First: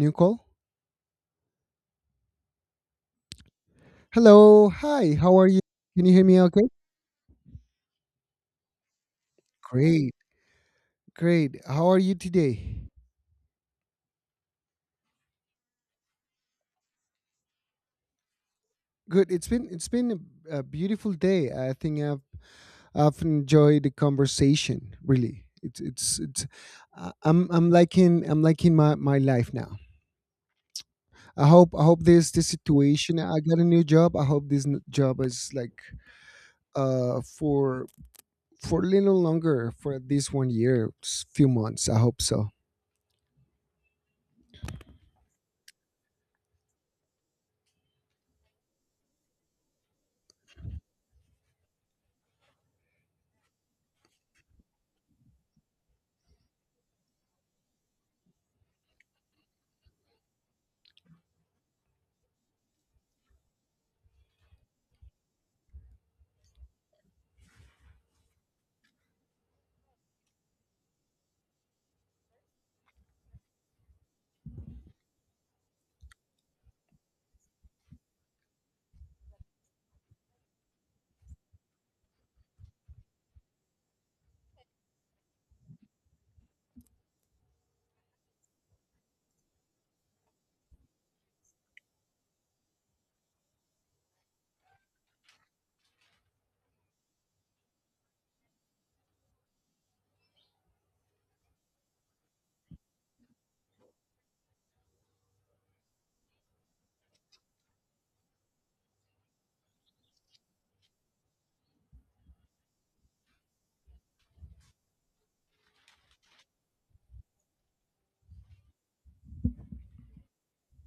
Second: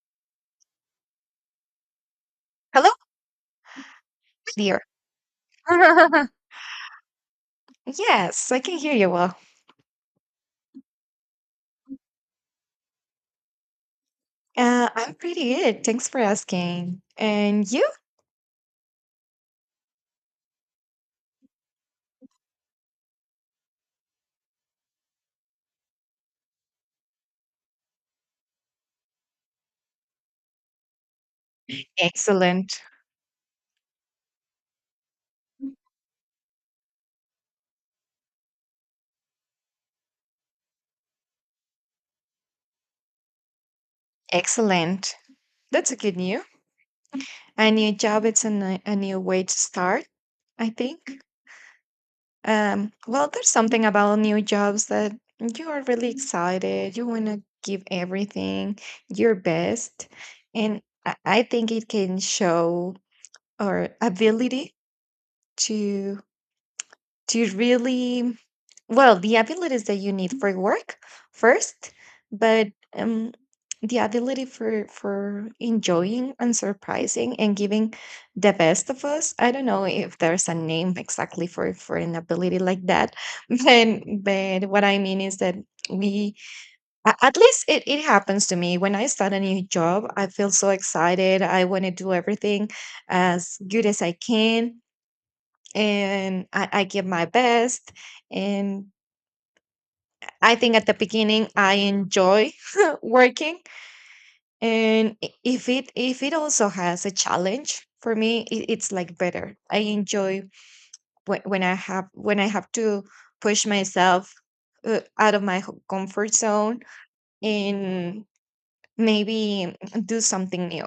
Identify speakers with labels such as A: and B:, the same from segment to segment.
A: New call.
B: Hello,
A: Hello,
B: dear.
A: hi, how are you? Can you hear me okay?
B: Yes, I can hear you well.
A: Great, great. How are you today?
B: I'm pretty good. Thanks for asking. And you?
A: Good. It's been a beautiful day. I think I've enjoyed the conversation. Really, it's it's. I- I'm liking my my life now. I hope this this
B: Excellent.
A: situation. I got a new job. I hope this job is like uh for for a little longer for at least 1 year, few months. I hope so.
B: Excellent. That's a good news. A new job, it's a, a new way to start, I think. Well, there's something about new jobs that you are really excited. You want to give everything, your best. And I think it can show our ability to really. Well, the abilities that you need for work first, but um, the ability for enjoying and surprising and giving the best of us. I don't know if there's a name exactly for an ability like that, but what I mean is that we at least it happens to me when I start a new job. I feel so excited. I want to do everything as good as I can, and I give my best. And I think at the beginning I enjoy working, and if it also has a challenge for me, it's like better. I enjoy when I have to push myself, out of my comfort zone, and maybe do something new.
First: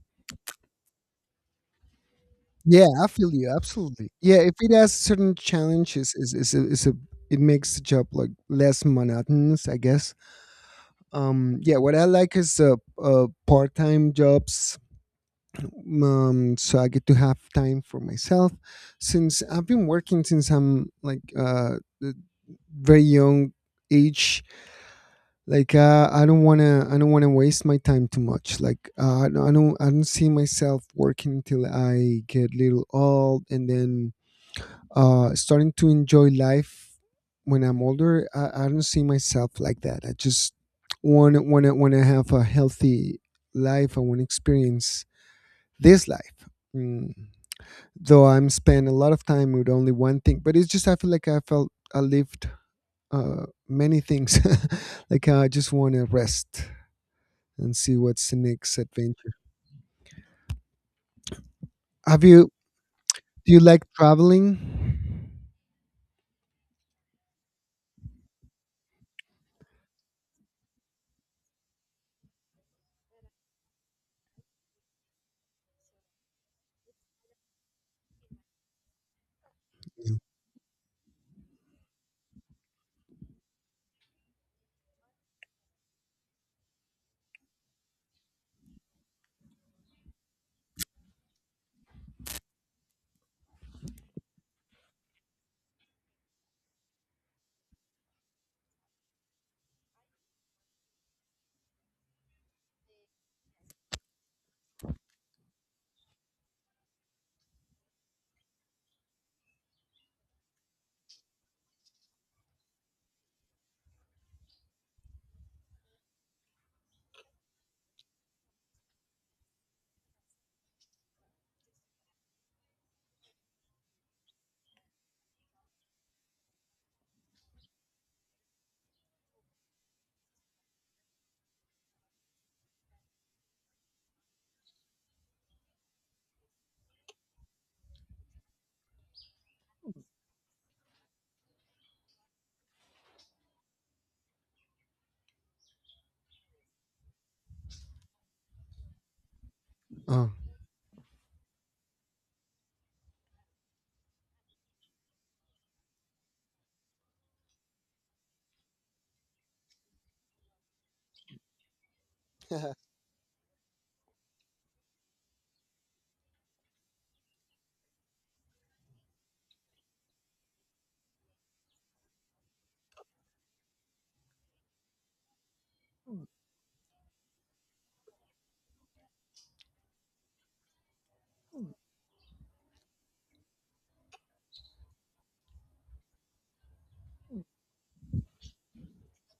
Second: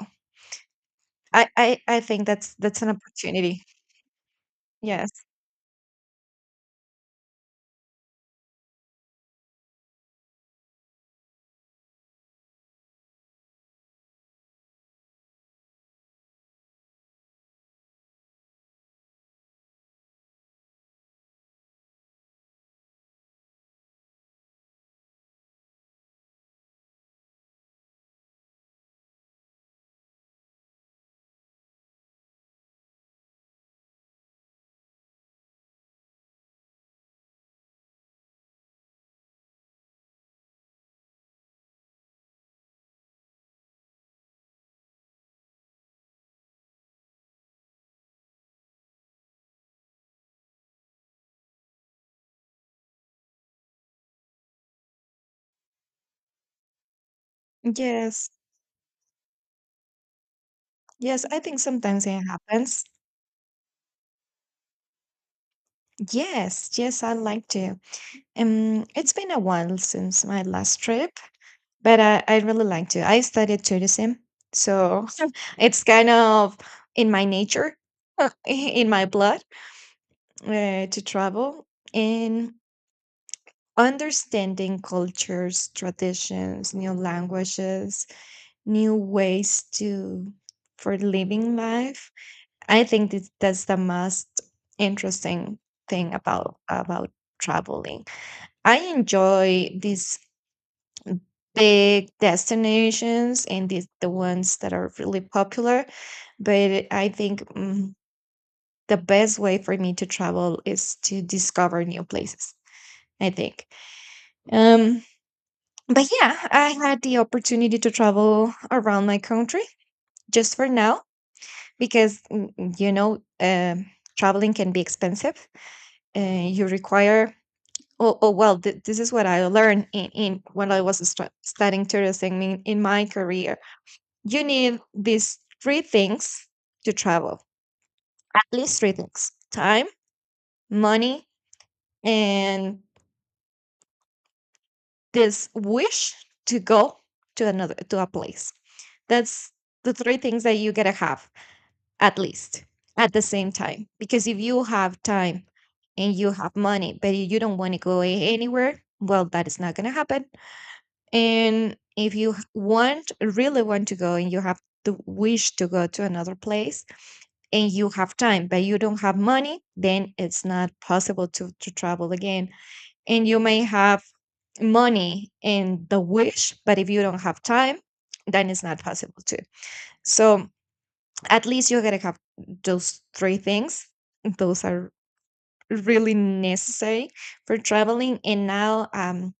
B: I think that's
A: Yeah,
B: an
A: I feel you,
B: opportunity.
A: absolutely. Yeah, if it has
B: Yes,
A: certain challenges, is a it makes the job like less monotonous, I guess. Yeah, what I like is part time jobs, so I get to have time for myself. Since I've been working since I'm like the very young age, like I don't wanna waste my time too much. Like I don't see myself working till I get little old, and then starting to enjoy life when I'm older. I don't see myself like that. I just want to have a healthy life. I want to experience this life. Mm. Though I'm spend a lot of time with only one thing, but it's just I feel like I felt I lived many things. Like I just want to rest and see
B: yes,
A: what's the next adventure.
B: yes. I think sometimes it
A: Have you?
B: happens.
A: Do you like traveling?
B: Yes, yes. I like to. It's been a while since my last trip, but I really like to. I studied tourism, so it's kind of in my nature, in my blood,
A: Yeah.
B: to travel and understanding cultures, traditions, new languages, new ways to for living life. I think that that's the most interesting thing about traveling. I enjoy this big destinations and the ones that are really popular. But I think the best way for me to travel is to discover new places, I think. Um, but yeah, I had the opportunity to travel around my country just for now because, traveling can be expensive. Uh, you require. Oh, oh well, this is what I learned in when I was studying tourism in my career. You need these three things to travel, at least three things: time, money, and this wish to go to another, to a place. That's the three
A: Oh.
B: things that you gotta have at least at the same time. Because if you have time and you have money, but you don't want to go anywhere, well, that is not gonna happen. And if you want, really want to go, and you have the wish to go to another place, and you have time, but you don't have money, then it's not possible to travel again. And you may have money and the wish, but if you don't have time, then it's not possible to. So at least you're gonna have those three things. Those are really necessary for traveling. And now,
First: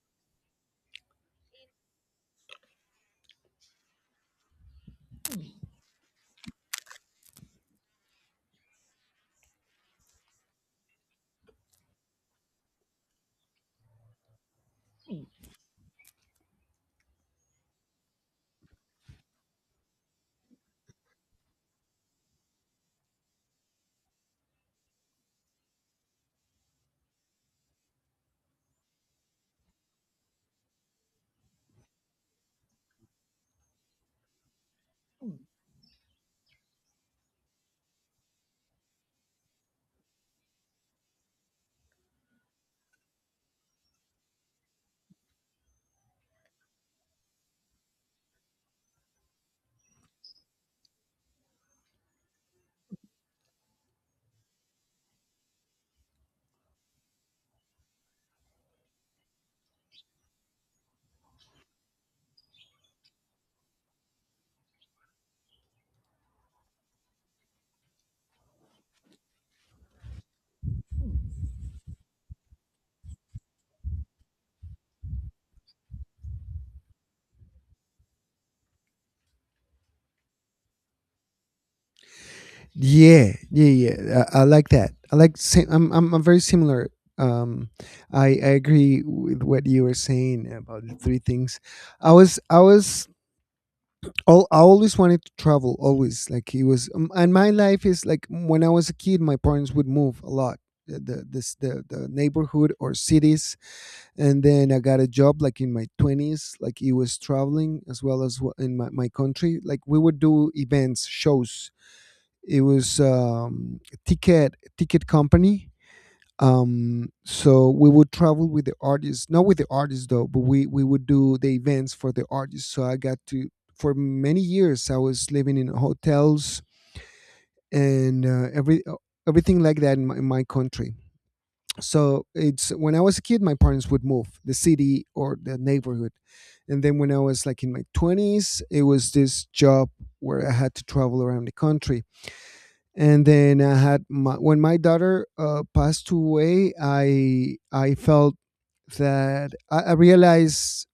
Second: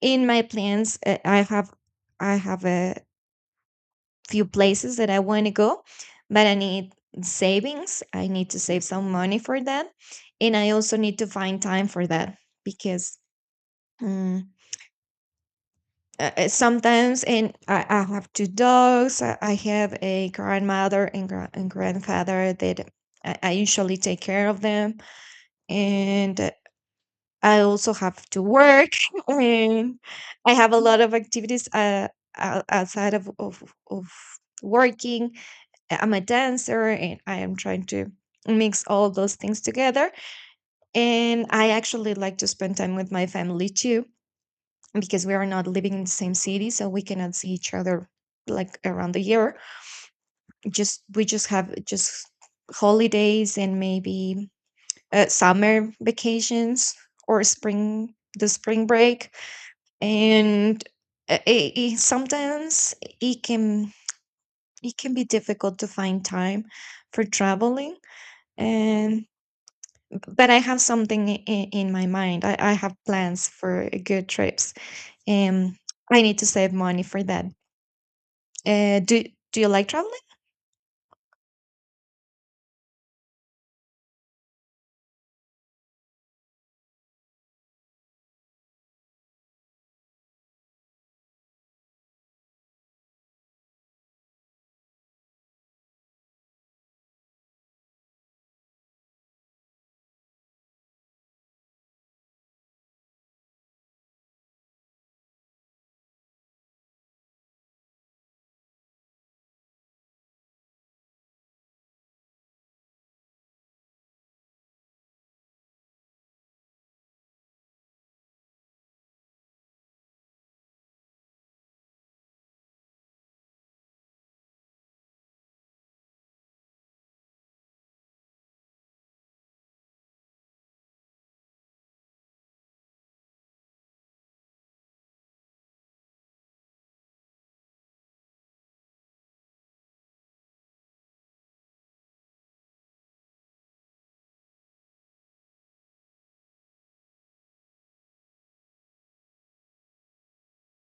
B: in my plans, I have. I have a few places that I want to go, but I need savings. I need to save some money for that. And I also need to find time for that because mm, sometimes, and I have two dogs, I have a grandmother and, and grandfather that I usually take care of them. And I also have to work. And I have a lot of activities, outside of working. I'm a dancer, and I am trying to mix all of those things together. And I actually like to spend time with my family too, because we are not living in the same city, so we cannot see each other like around the year. Just we just have just holidays and maybe summer vacations or spring the spring break, and sometimes it can be difficult to find time for traveling, and but I have something in my mind. I have plans for good trips, and I need to save money for that. Uh, do Do you like traveling?
A: Yeah, yeah, yeah. I like that. I like. Same, I'm, I'm. I'm very similar. Um, I agree with what you were saying about the 3 things. I was I was. I always wanted to travel. Always like it was. And my life is like when I was a kid, my parents would move a lot. The neighborhood or cities, and then I got a job like in my 20s. Like it was traveling as well, in my country, like we would do events shows. It was a ticket company. So we would travel with the artists, not with the artists though, but we would do the events for the artists. So I got to, for many years, I was living in hotels and everything like that in in my country. So it's, when I was a kid, my parents would move the city or the neighborhood, and then when I was like in my twenties, it was this job where I had to travel around the country. And then when my daughter passed away, I felt that I realized,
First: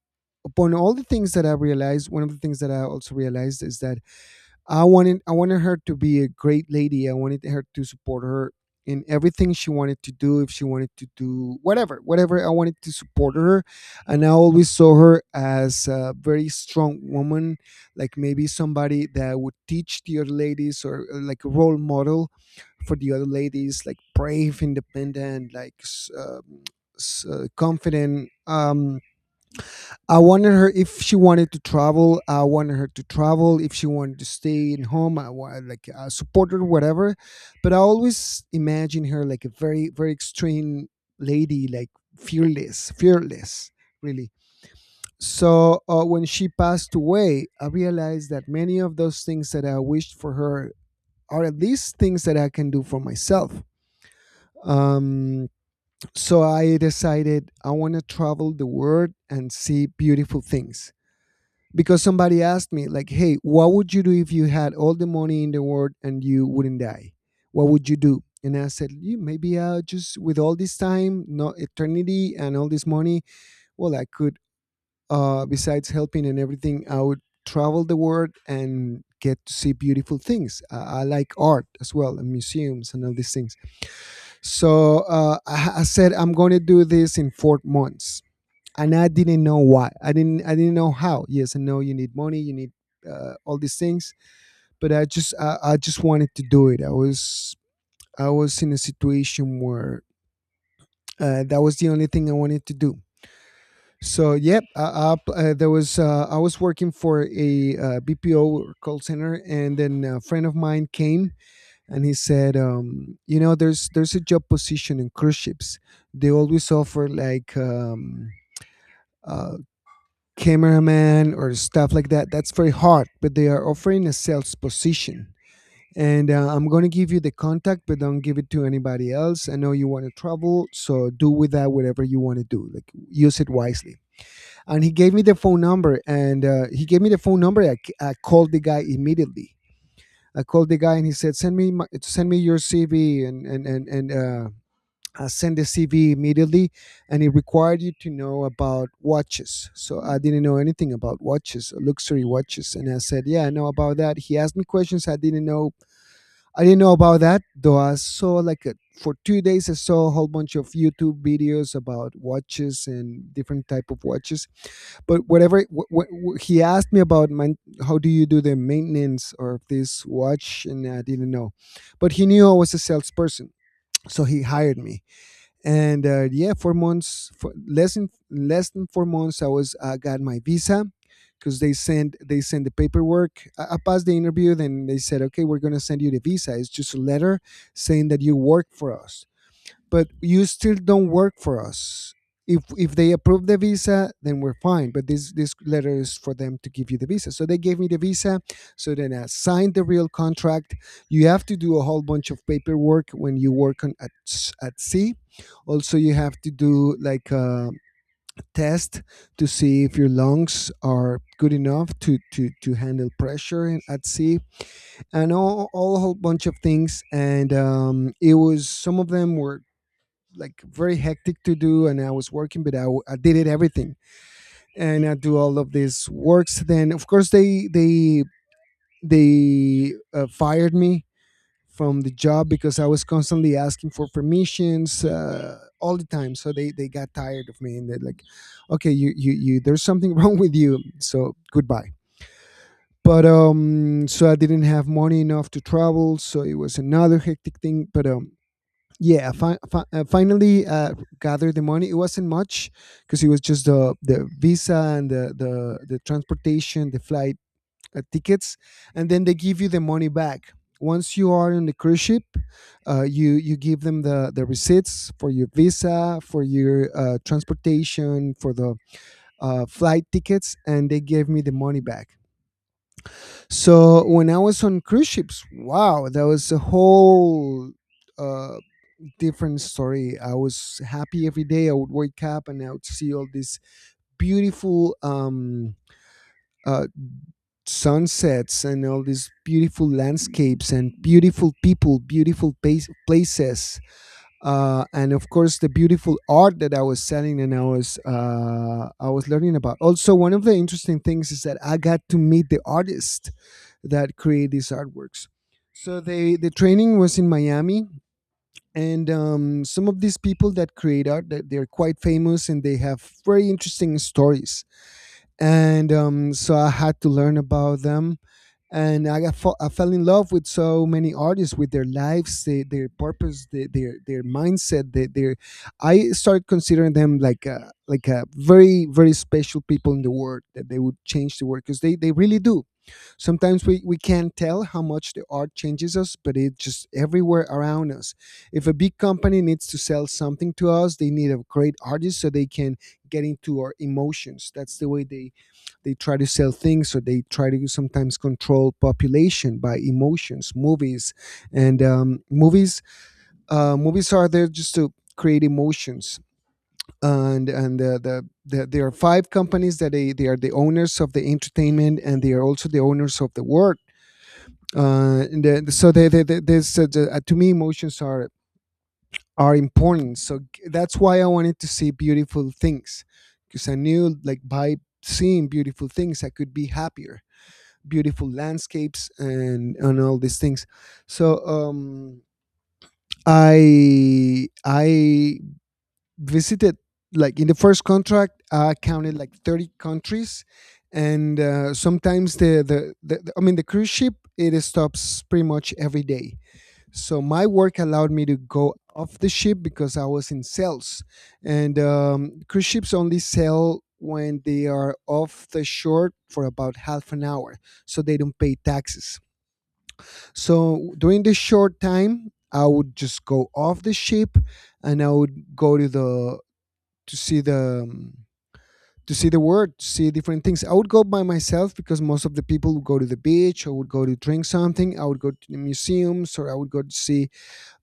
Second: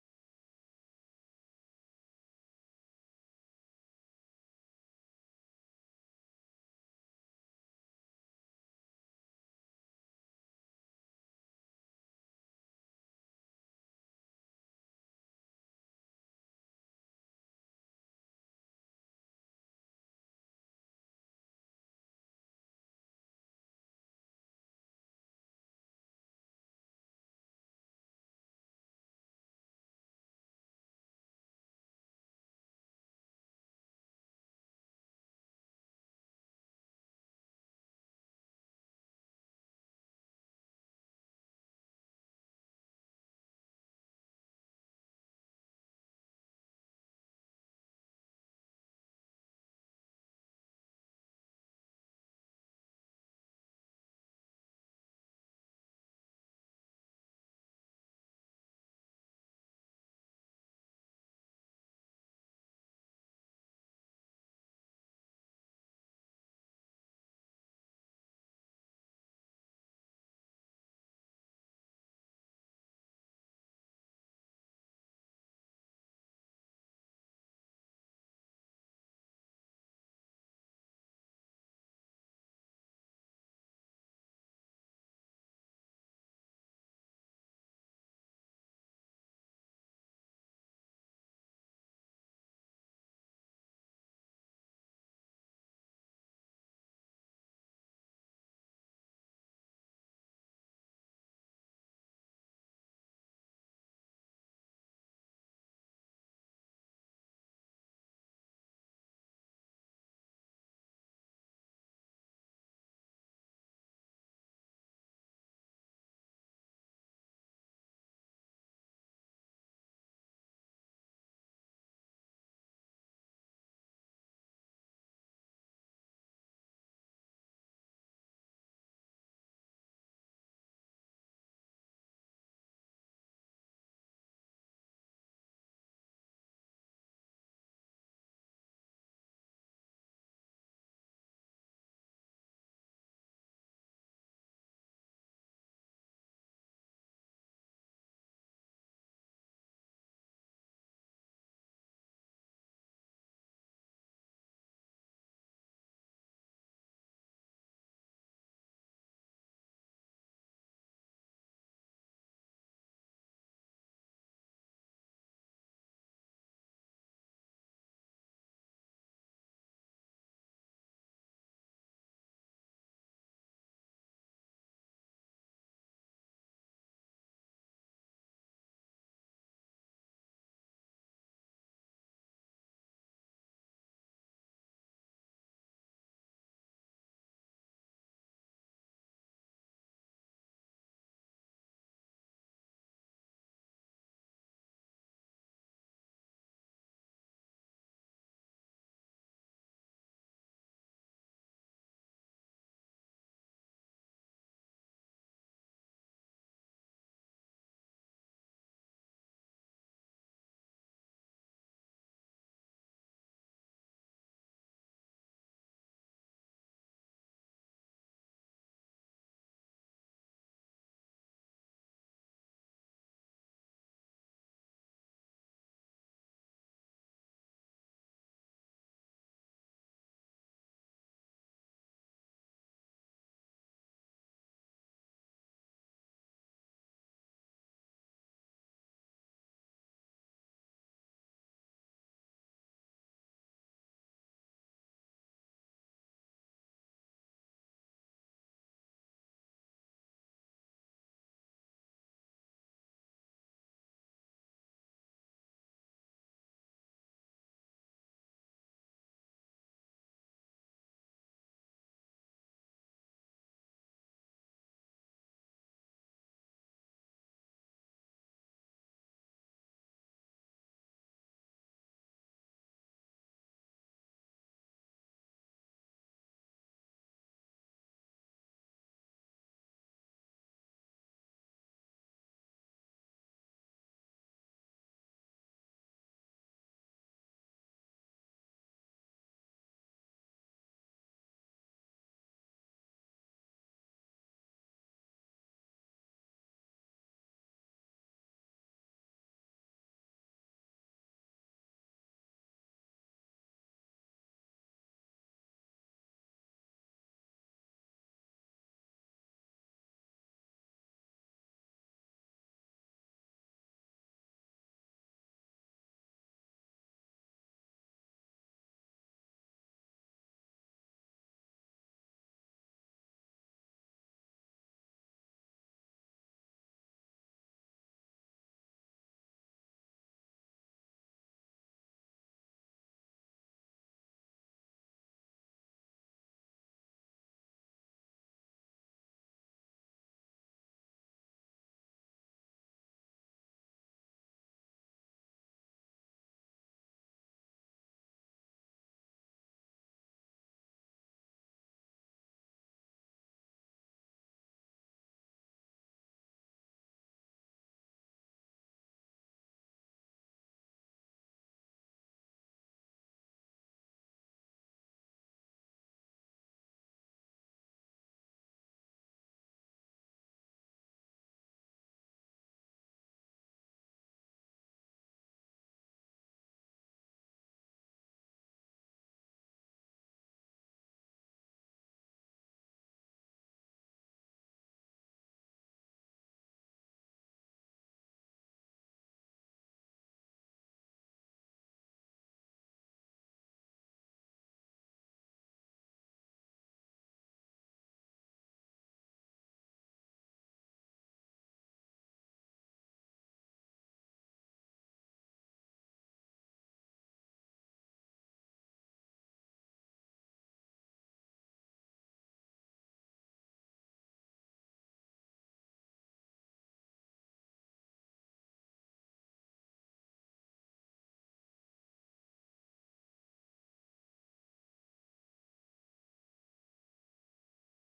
A: upon all the things that I realized, one of the things that I also realized is that I wanted her to be a great lady. I wanted her to support her in everything she wanted to do. If she wanted to do whatever, whatever, I wanted to support her, and I always saw her as a very strong woman, like maybe somebody that would teach the other ladies, or like a role model for the other ladies, like brave, independent, confident. I wanted her, if she wanted to travel, I wanted her to travel. If she wanted to stay in home, like I support her, whatever. But I always imagine her like a very, very extreme lady, like fearless, fearless, really. So when she passed away, I realized that many of those things that I wished for her are at least things that I can do for myself. Um, so I decided I want to travel the world and see beautiful things, because somebody asked me like, hey, what would you do if you had all the money in the world and you wouldn't die, what would you do? And I said, Maybe I just, with all this time, not eternity, and all this money, well, I could, besides helping and everything, I would travel the world and get to see beautiful things." I like art as well, and museums and all these things. So I said, I'm going to do this in 4 months. And I didn't know why. I didn't know how. Yes, I know you need money, you need all these things, but I just wanted to do it. I was in a situation where that was the only thing I wanted to do. So yep, I was working for a BPO or call center, and then a friend of mine came and he said, you know, there's a job position in cruise ships. They always offer like uh, cameraman or stuff like that. That's very hard, but they are offering a sales position. And I'm going to give you the contact, but don't give it to anybody else. I know you want to travel, so do with that whatever you want to do. Like use it wisely. And he gave me the phone number, and he gave me the phone number. I called the guy immediately. I called the guy, and he said, "Send me send me your CV, and send the CV immediately," and it required you to know about watches. So I didn't know anything about watches, luxury watches, and I said, "Yeah, I know about that." He asked me questions I didn't know. I didn't know about that, though. I saw like a, for 2 days, I saw a whole bunch of YouTube videos about watches and different type of watches. But whatever, he asked me about, man, how do you do the maintenance of this watch, and I didn't know. But he knew I was a salesperson, so he hired me, and yeah, 4 months, for less than 4 months, I got my visa, because they send the paperwork. I passed the interview, then they said, okay, we're gonna send you the visa. It's just a letter saying that you work for us, but you still don't work for us. If they approve the visa, then we're fine. But this letter is for them to give you the visa. So they gave me the visa. So then I signed the real contract. You have to do a whole bunch of paperwork when you work on at sea. Also, you have to do like a test to see if your lungs are good enough to to handle pressure at sea, and all a whole bunch of things. And it was, some of them were like very hectic to do, and I was working but I, w- I did it everything. And I do all of these works, then of course they fired me from the job because I was constantly asking for permissions all the time. So they got tired of me, and they're like, okay, you, there's something wrong with you, so goodbye. But so I didn't have money enough to travel, so it was another hectic thing. But yeah, finally gathered the money. It wasn't much, because it was just the visa and the transportation, the flight tickets. And then they give you the money back once you are on the cruise ship. You give them the receipts for your visa, for your transportation, for the flight tickets, and they gave me the money back. So when I was on cruise ships, wow, that was a whole uh different story. I was happy every day. I would wake up and I would see all these beautiful uh, sunsets, and all these beautiful landscapes and beautiful people, beautiful places, and of course the beautiful art that I was selling and I was learning about. Also, one of the interesting things is that I got to meet the artists that create these artworks. So the training was in Miami. And some of these people that create art, that they're quite famous and they have very interesting stories. And so I had to learn about them. And I fell in love with so many artists, with their lives, their purpose, their, their mindset, their I started considering them like a very very special people in the world, that they would change the world, because they really do. Sometimes we can't tell how much the art changes us, but it's just everywhere around us. If a big company needs to sell something to us, they need a great artist so they can get into our emotions. That's the way they try to sell things, or they try to sometimes control population by emotions, movies. And movies Movies are there just to create emotions. And and the, the, the there are five companies that they are the owners of the entertainment, and they are also the owners of the world. Uh, and the, so they, there's the- To me, emotions are important, that's why I wanted to see beautiful things, because I knew, like, by seeing beautiful things I could be happier. Beautiful landscapes, and all these things. So I visited, like, in the first contract I counted like 30 countries. And sometimes I mean, the cruise ship, it stops pretty much every day, so my work allowed me to go off the ship because I was in sales, and cruise ships only sail when they are off the shore for about half an hour, so they don't pay taxes. So during this short time, I would just go off the ship, and I would go to the to see the. To see the world, to see different things. I would go by myself because most of the people would go to the beach or would go to drink something. I would go to the museums, or I would go to see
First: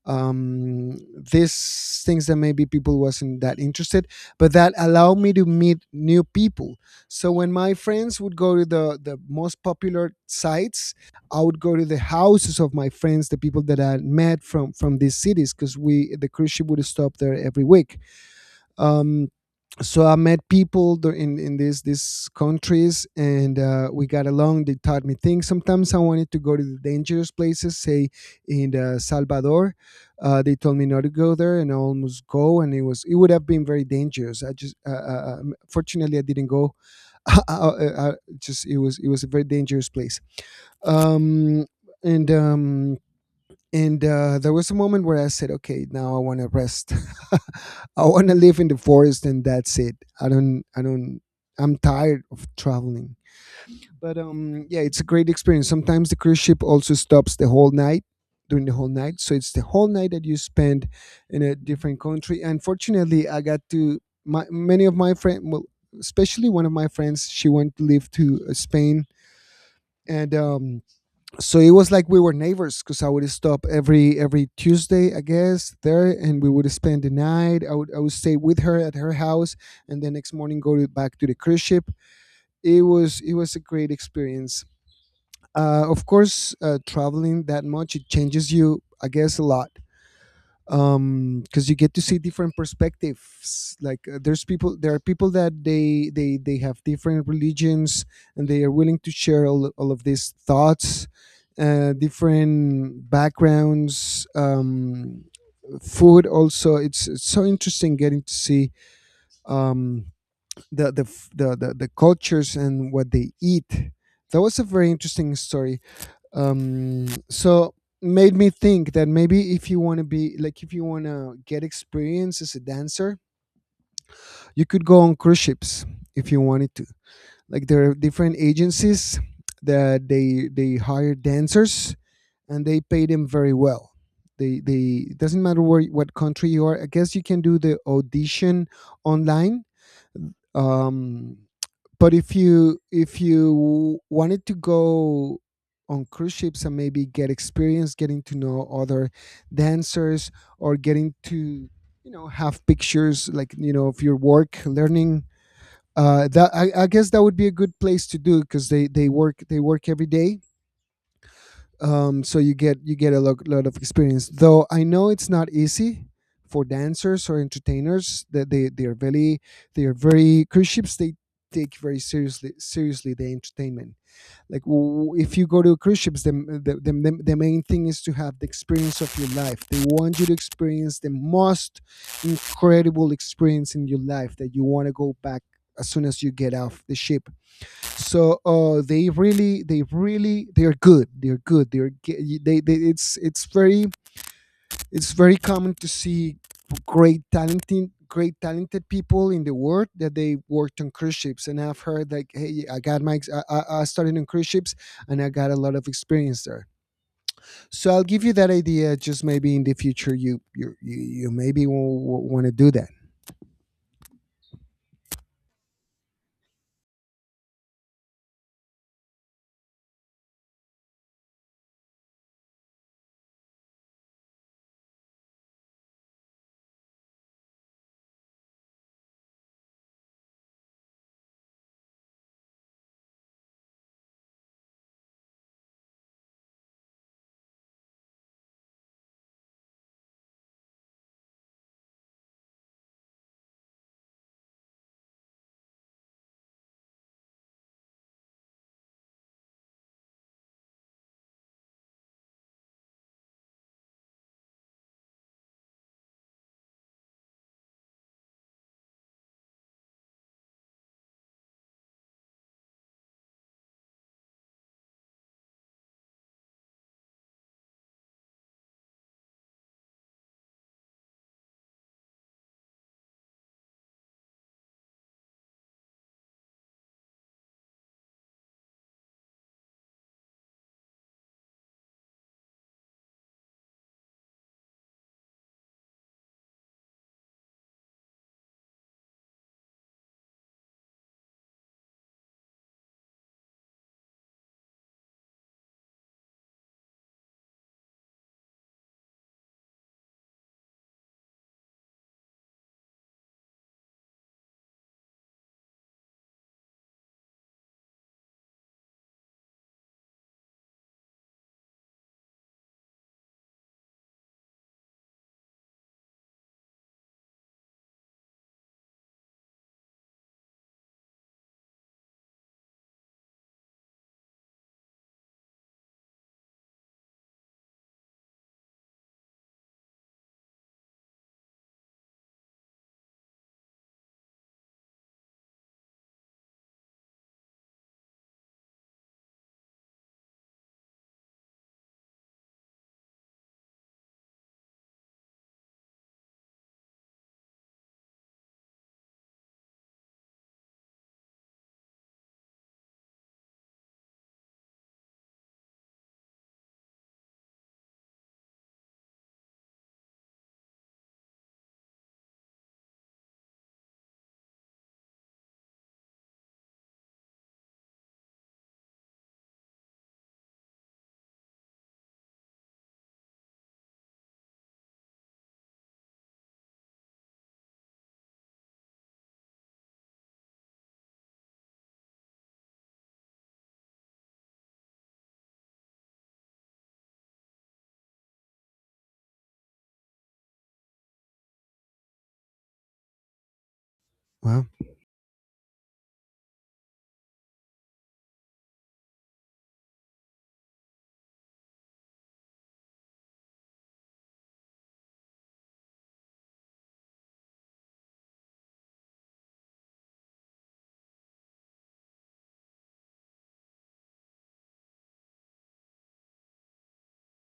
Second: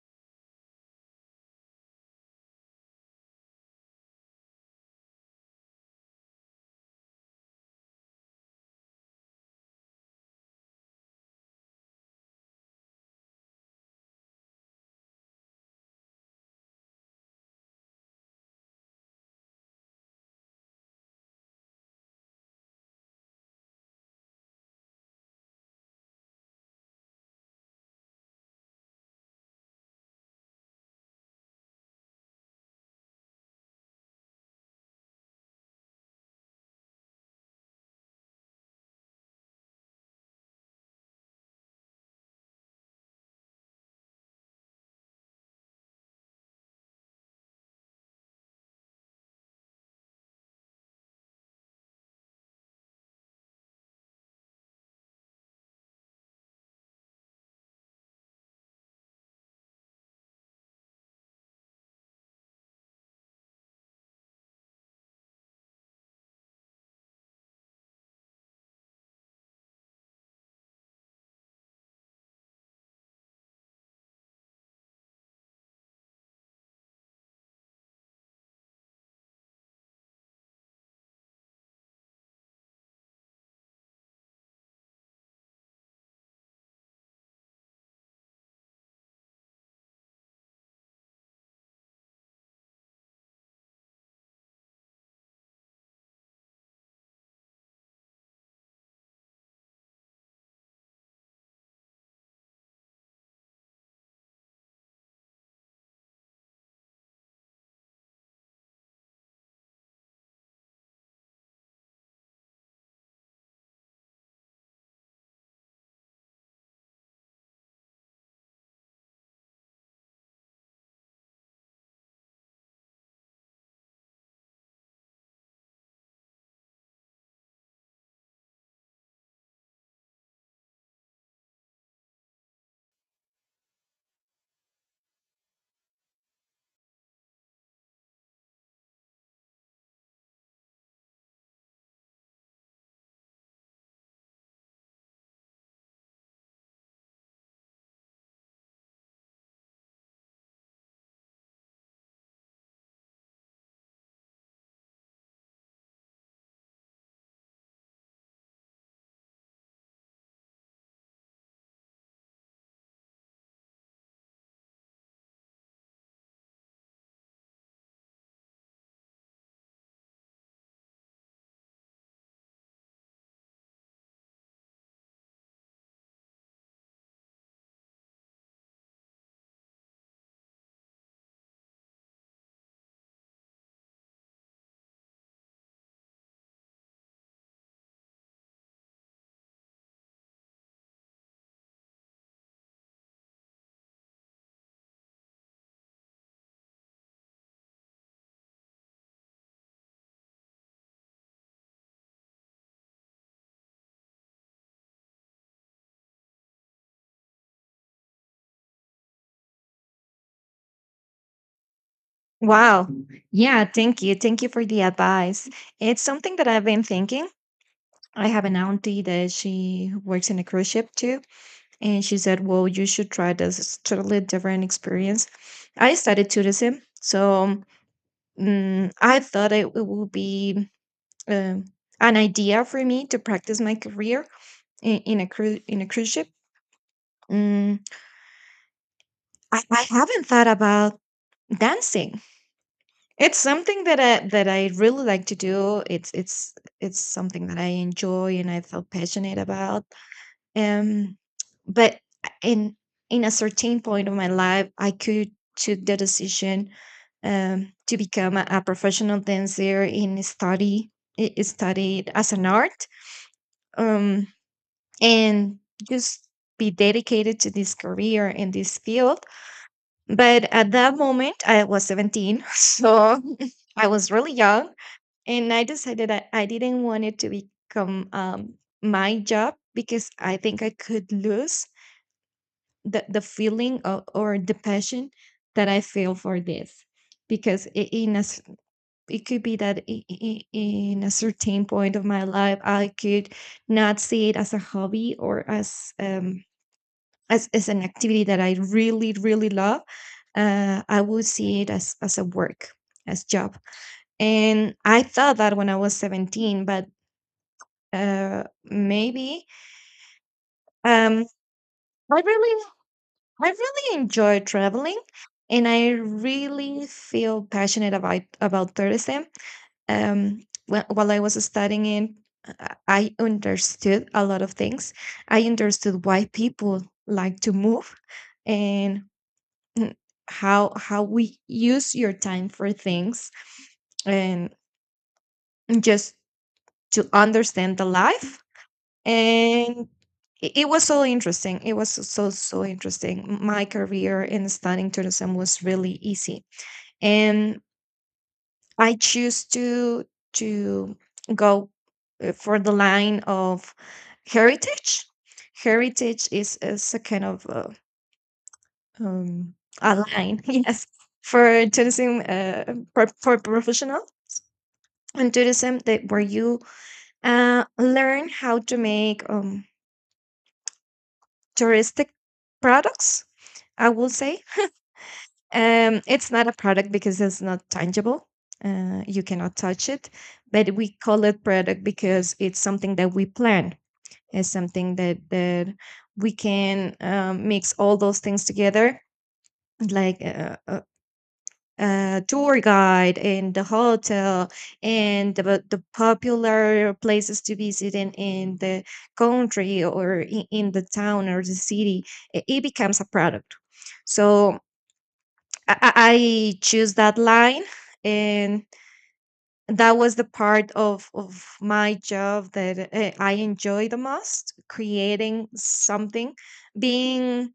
A: um, these things that maybe people wasn't that interested, but that allowed me to meet new people. So when my friends would go to the most popular sites, I would go to the houses of my friends, the people that I met from these cities, because we the cruise ship would stop there every week. Um, so I met people in these countries, and we got along. They taught me things. Sometimes I wanted to go to the dangerous places, say in Salvador. They told me not to go there, and I almost go, and it would have been very dangerous. I just fortunately I didn't go. I just, it was a very dangerous place. Um, and um, and There was a moment where I said, "Okay, now I want to rest. I want to live in the forest, and that's it. I don't, I don't. I'm tired of traveling." But yeah, it's a great experience. Sometimes the cruise ship also stops the whole night, during the whole night, so it's the whole night that you spend in a different country. Unfortunately, I got to my many of my friends, well, especially one of my friends, she went to live to Spain, and so it was like we were neighbors, because I would stop every Tuesday, I guess, there, and we would spend the night. I would stay with her at her house, and the next morning go to, back to the cruise ship. It was a great experience. Of course, traveling that much, it changes you, I guess, a lot, um, because you get to see different perspectives, like, there are people that they have different religions, and they are willing to share all of these thoughts, different backgrounds, um, food also, it's so interesting getting to see, um, the cultures and what they eat. That was a very interesting story. So made me think that maybe if you want to be, like, if you want to get experience as a dancer, you could go on cruise ships, if you wanted to, like, there are different agencies that they hire dancers, and they pay them very well. They it doesn't matter where what country you are, I guess you can do the audition online. um but if you wanted to go on cruise ships, and maybe get experience, getting to know other dancers, or getting to, you know, have pictures, like, you know, of your work, learning, I guess that would be a good place to do, because they work every day, so you get a lot of experience. Though I know it's not easy for dancers or entertainers. That they are very, they are very, cruise ships. They take very seriously seriously the entertainment. Like, if you go to cruise ships, the main thing is to have the experience of your life. They want you to experience the most incredible experience in your life, that you want to go back as soon as you get off the ship. So they really, they are good they are good they are ge- they, it's very, it's very common to see great talented people in the world that they worked on cruise ships. And I've heard like, hey, I got my ex- I started on cruise ships and I got a lot of experience there. So I'll give you that idea, just maybe in the future you maybe want to do
B: Wow.
A: that.
B: Yeah, thank you. Thank you for the advice. It's something that I've been thinking. I have an auntie that she works in a cruise ship too, and she said, "Well, you should try this. It's totally different experience." I studied tourism, so I thought it would be um, an idea for me to practice my career in a in a cruise ship. Mm, I haven't thought about dancing. It's something that I really like to do. It's something that I enjoy and I feel passionate about. Um, but in in a certain point of my life, I could took the decision, to become a professional dancer and study. I studied as an art. Um, and Just be dedicated to this career in this field. But at that moment, I was 17. So I was really young. And I decided that I didn't want it to become, my job, because I think I could lose the feeling of, or the passion that I feel for this. Because in a, it could be that in a certain point of my life, I could not see it as a hobby or as, as an activity that I really, really love, I would see it as a work, as job. And I thought that when I was 17, but maybe um, I really, I really enjoy traveling. And I really feel passionate about tourism. Um, while I was studying it, I understood a lot of things. I understood why people like to move, and mm, how we use your time for things, and just to understand the life. And it was so interesting. It was so so interesting. My career in studying tourism was really easy, and I choose to to go for the line of heritage. Heritage is a kind of, um, a line, yes, for tourism, for professionals and tourism that where you learn how to make, touristic products, I will say. It's not a product because it's not tangible. You cannot touch it, but we call it product because it's something that we plan. It's something that we can, mix all those things together, like, tour guide and the hotel,
A: Wow.
B: and the popular places to visit in the country, or in the town or the city. It becomes a product. So I choose that line, and that was the part of my job that I enjoy the most: creating something, being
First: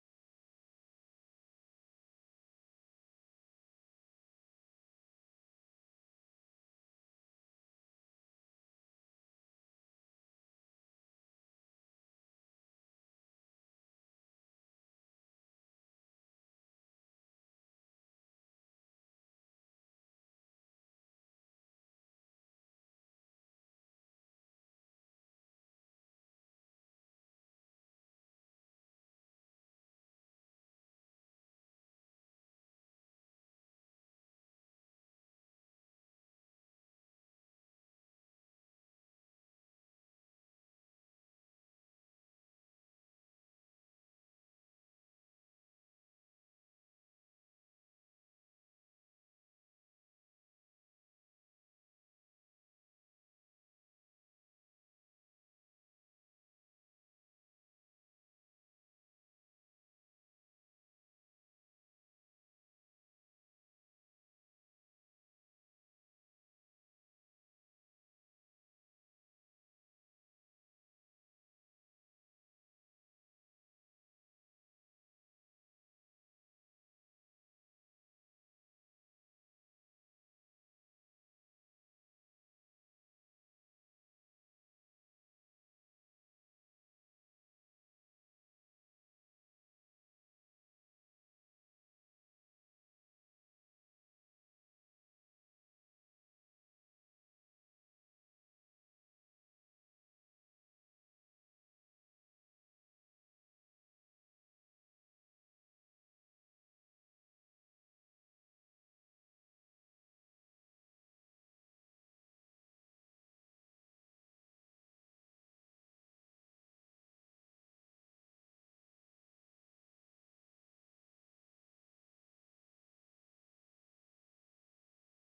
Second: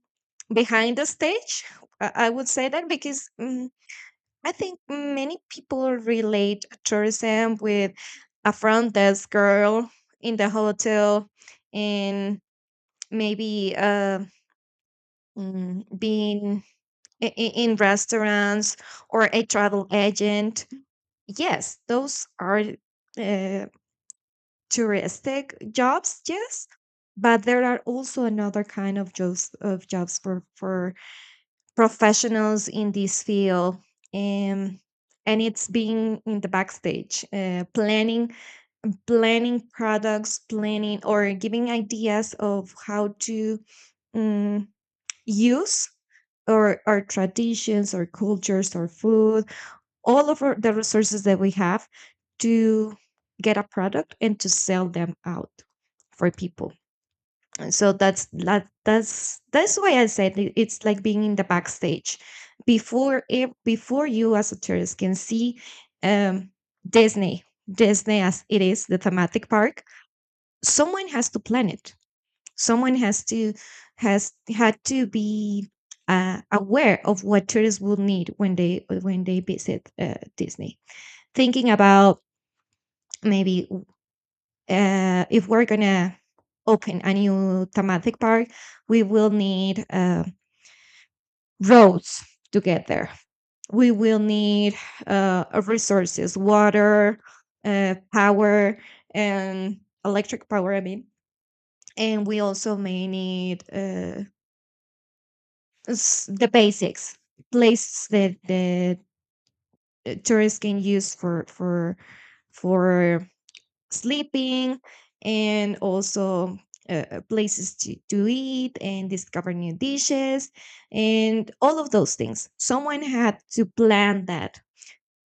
B: behind the stage. I would say that because I think many people relate tourism with a front desk girl in the hotel, and maybe, being in restaurants or a travel agent. Yes, those are, uh, touristic jobs, yes, but there are also another kind of jobs for professionals in this field, and and it's being in the backstage, planning, planning products, planning or giving ideas of how to, um, use or our traditions or cultures or food, all of our, the resources that we have to get a product and to sell them out for people. So that's that's why I said it's like being in the backstage before before you as a tourist can see, um Disney. Disney, as it is the thematic park, someone has to plan it. Someone has to has had to be, aware of what tourists will need when they visit, Disney, thinking about maybe, if we're gonna open a new thematic park, we will need, roads to get there. We will need, resources: water, power, and electric power. I mean, and we also may need, the basics, places that the tourists can use for for sleeping, and also, places to eat and discover new dishes. And all of those things someone had to plan that,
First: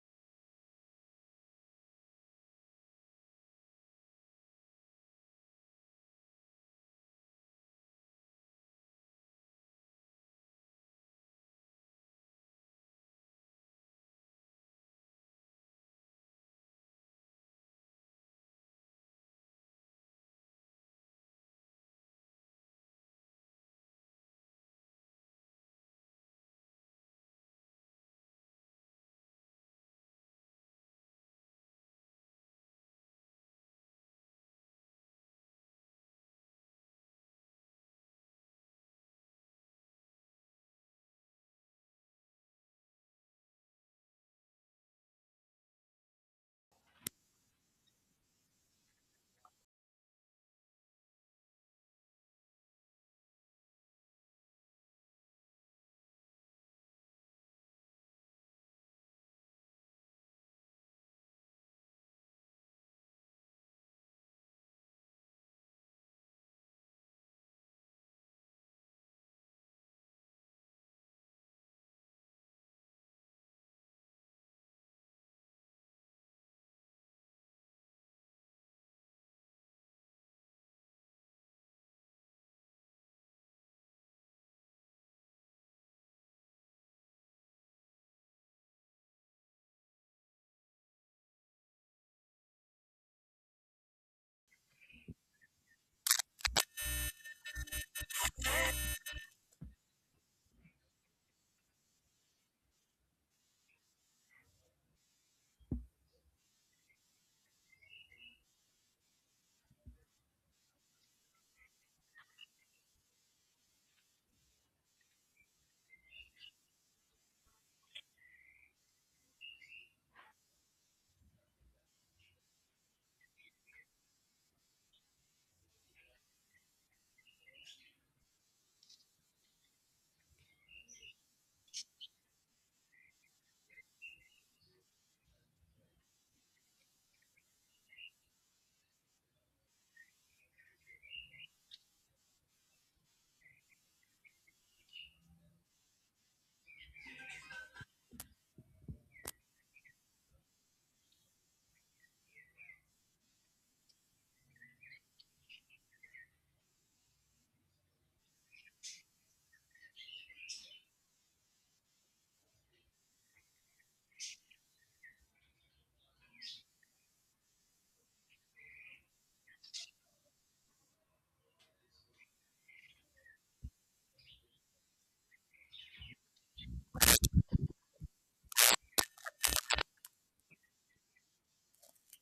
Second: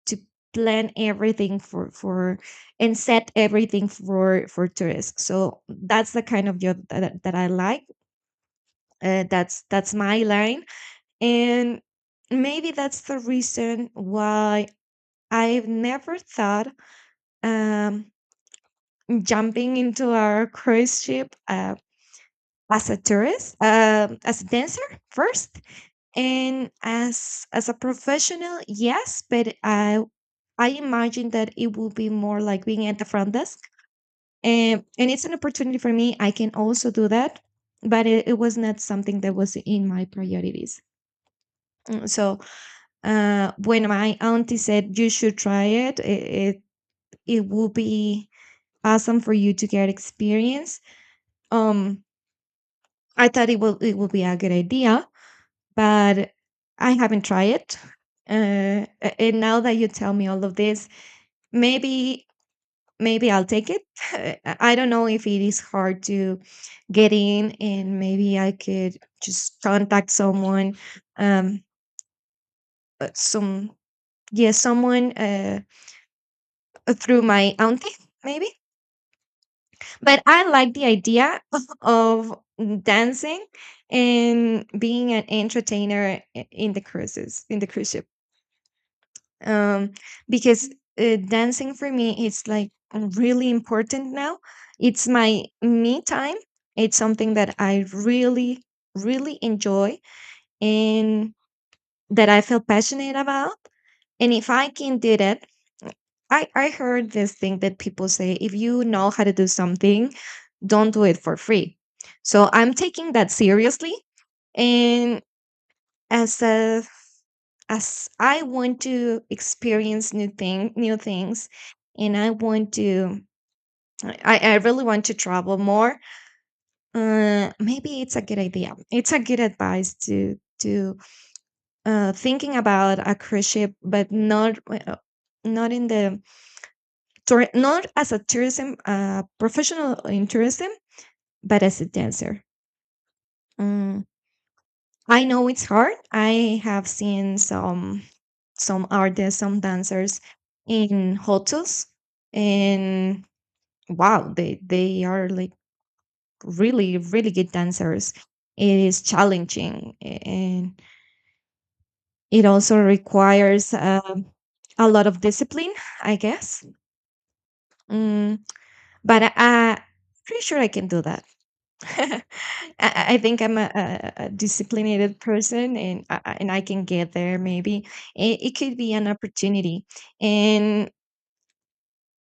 B: to plan everything for and set everything for tourists. So that's the kind of job that, that I like. That's my line, and maybe that's the reason why I've never thought, um, jumping into our cruise ship, as a tourist, as a dancer first, and as a professional, yes. But I imagine that it will be more like being at the front desk, and it's an opportunity for me. I can also do that, but it was not something that was in my priorities. So, when my auntie said you should try it, it will be awesome for you to get experience. Um, I thought it will be a good idea, but I haven't tried it. And now that you tell me all of this, maybe I'll take it. I don't know if it is hard to get in, and maybe I could just contact someone, um, some yeah, someone through my auntie, maybe. But I like the idea of dancing and being an entertainer in the cruises in the cruise ship. Um, because Dancing for me is like really important now. It's my me time. It's something that I really, really enjoy, and that I feel passionate about. And if I can do that, I heard this thing that people say: if you know how to do something, don't do it for free. So I'm taking that seriously. And as a as I want to experience new new things, and I want to, I really want to travel more. Maybe it's a good idea. It's a good advice to, thinking about a cruise ship, but not, not in the tour, not as a tourism, professional in tourism, but as a dancer. Mm, I know it's hard. I have seen some artists, some dancers in hotels, and wow, they are like really really good dancers. It is challenging, and it also requires, a lot of discipline, I guess. Mm, I'm pretty sure I can do that. I, I think I'm a disciplined person, and and I can get there. Maybe it could be an opportunity, and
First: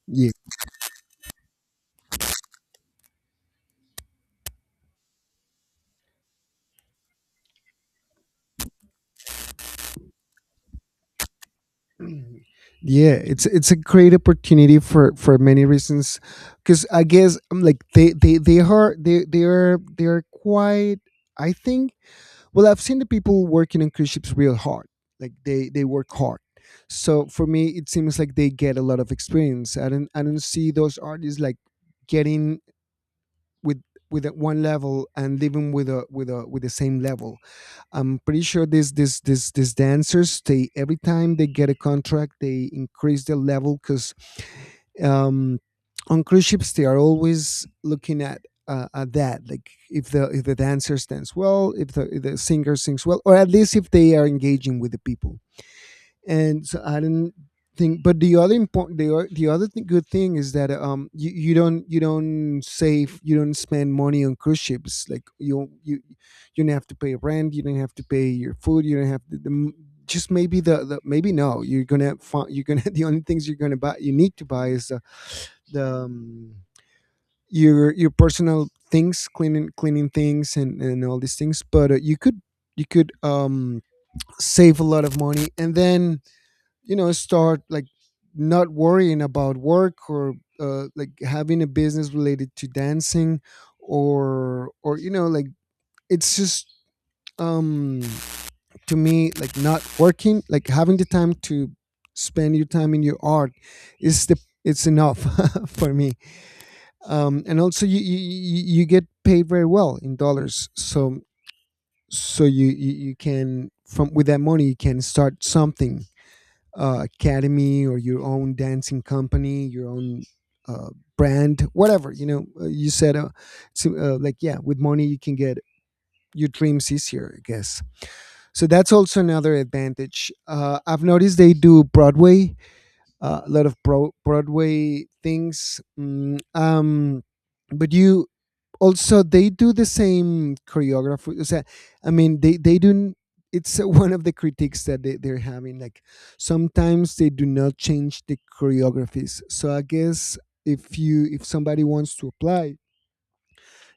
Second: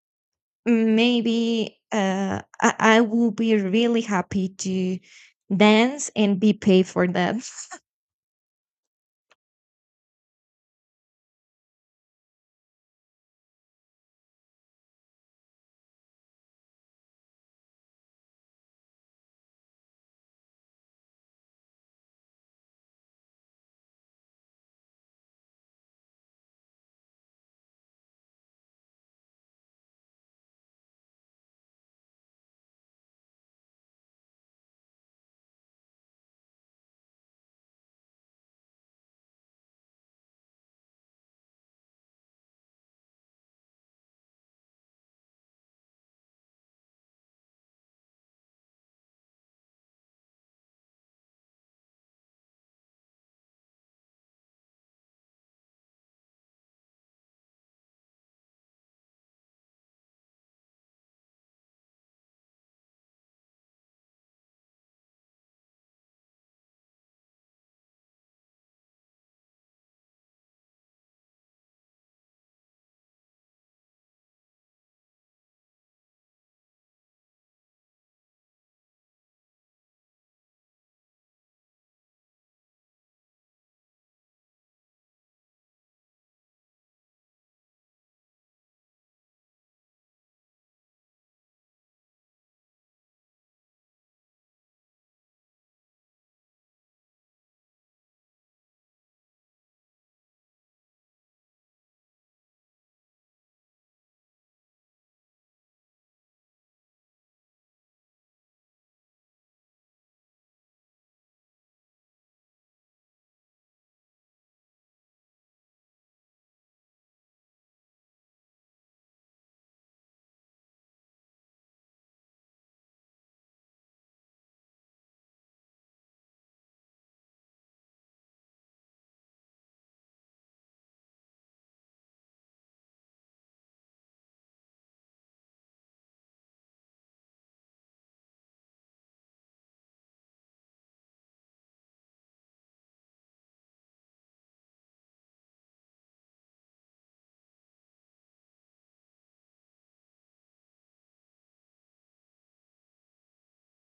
A: Yeah,
B: maybe, I will be really happy to dance and be paid for that.
A: yeah, it's a great opportunity for many reasons. Because I guess, like they are quite, I think, well, I've seen the people working on cruise ships real hard. Like they work hard, so for me it seems like they get a lot of experience. I don't see those artists like getting with with one level and living with a with the same level. I'm pretty sure these this this these dancers, they, every time they get a contract, they increase their level, because, um, on cruise ships they are always looking at. At that, like, if the dancer stands well, if the singer sings well, or at least if they are engaging with the people. And so I didn't think. But the other important, the o- the other thing, good thing, is that, you don't you don't spend money on cruise ships. Like you you don't have to pay rent, you don't have to pay your food, you don't have to. Just maybe the maybe no, you're gonna the only things you're gonna buy, you need to buy, is the your personal things, cleaning things and all these things. But you could save a lot of money, and then, you know, start like not worrying about work, or, like having a business related to dancing, or, you know, like, it's just, um, to me, like, not working, like, having the time to spend your time in your art, is the, it's enough for me. And also, you you get paid very well in dollars. So so you can, from, with that money you can start something, academy, or your own dancing company, your own, uh, brand, whatever. You know, you said, so, like, yeah, with money you can get your dreams easier, I guess. So that's also another advantage. I've noticed they do Broadway, a lot of Broadway things. Mm, but you, also they do the same choreography. O sea, I mean they do. It's one of the critiques that they're having. Like, sometimes they do not change the choreographies. So I guess if you if somebody wants to apply,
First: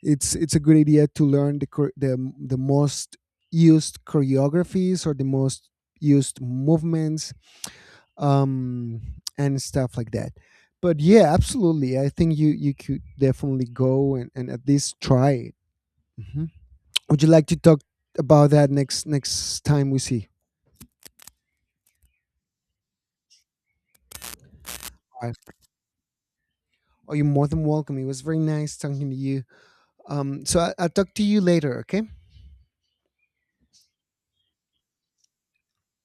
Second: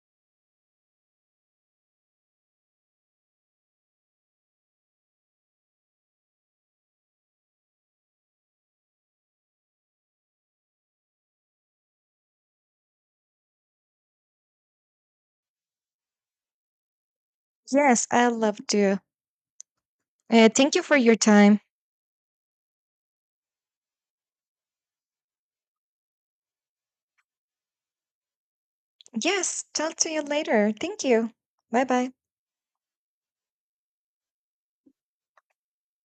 A: it's a good idea to learn the most used choreographies, or the most used movements, um, and stuff like that. But yeah, absolutely. I think you could definitely go, and at least try it. Mhm. Would you like to talk
B: Yes, I
A: about
B: love
A: that
B: to.
A: next time we see?
B: Thank you for your time.
A: All right. Oh, you're more than welcome. It was very nice talking to you.
B: Yes, talk to you later.
A: I'll
B: Thank
A: talk to
B: you.
A: you later.
B: Bye
A: Okay.
B: bye.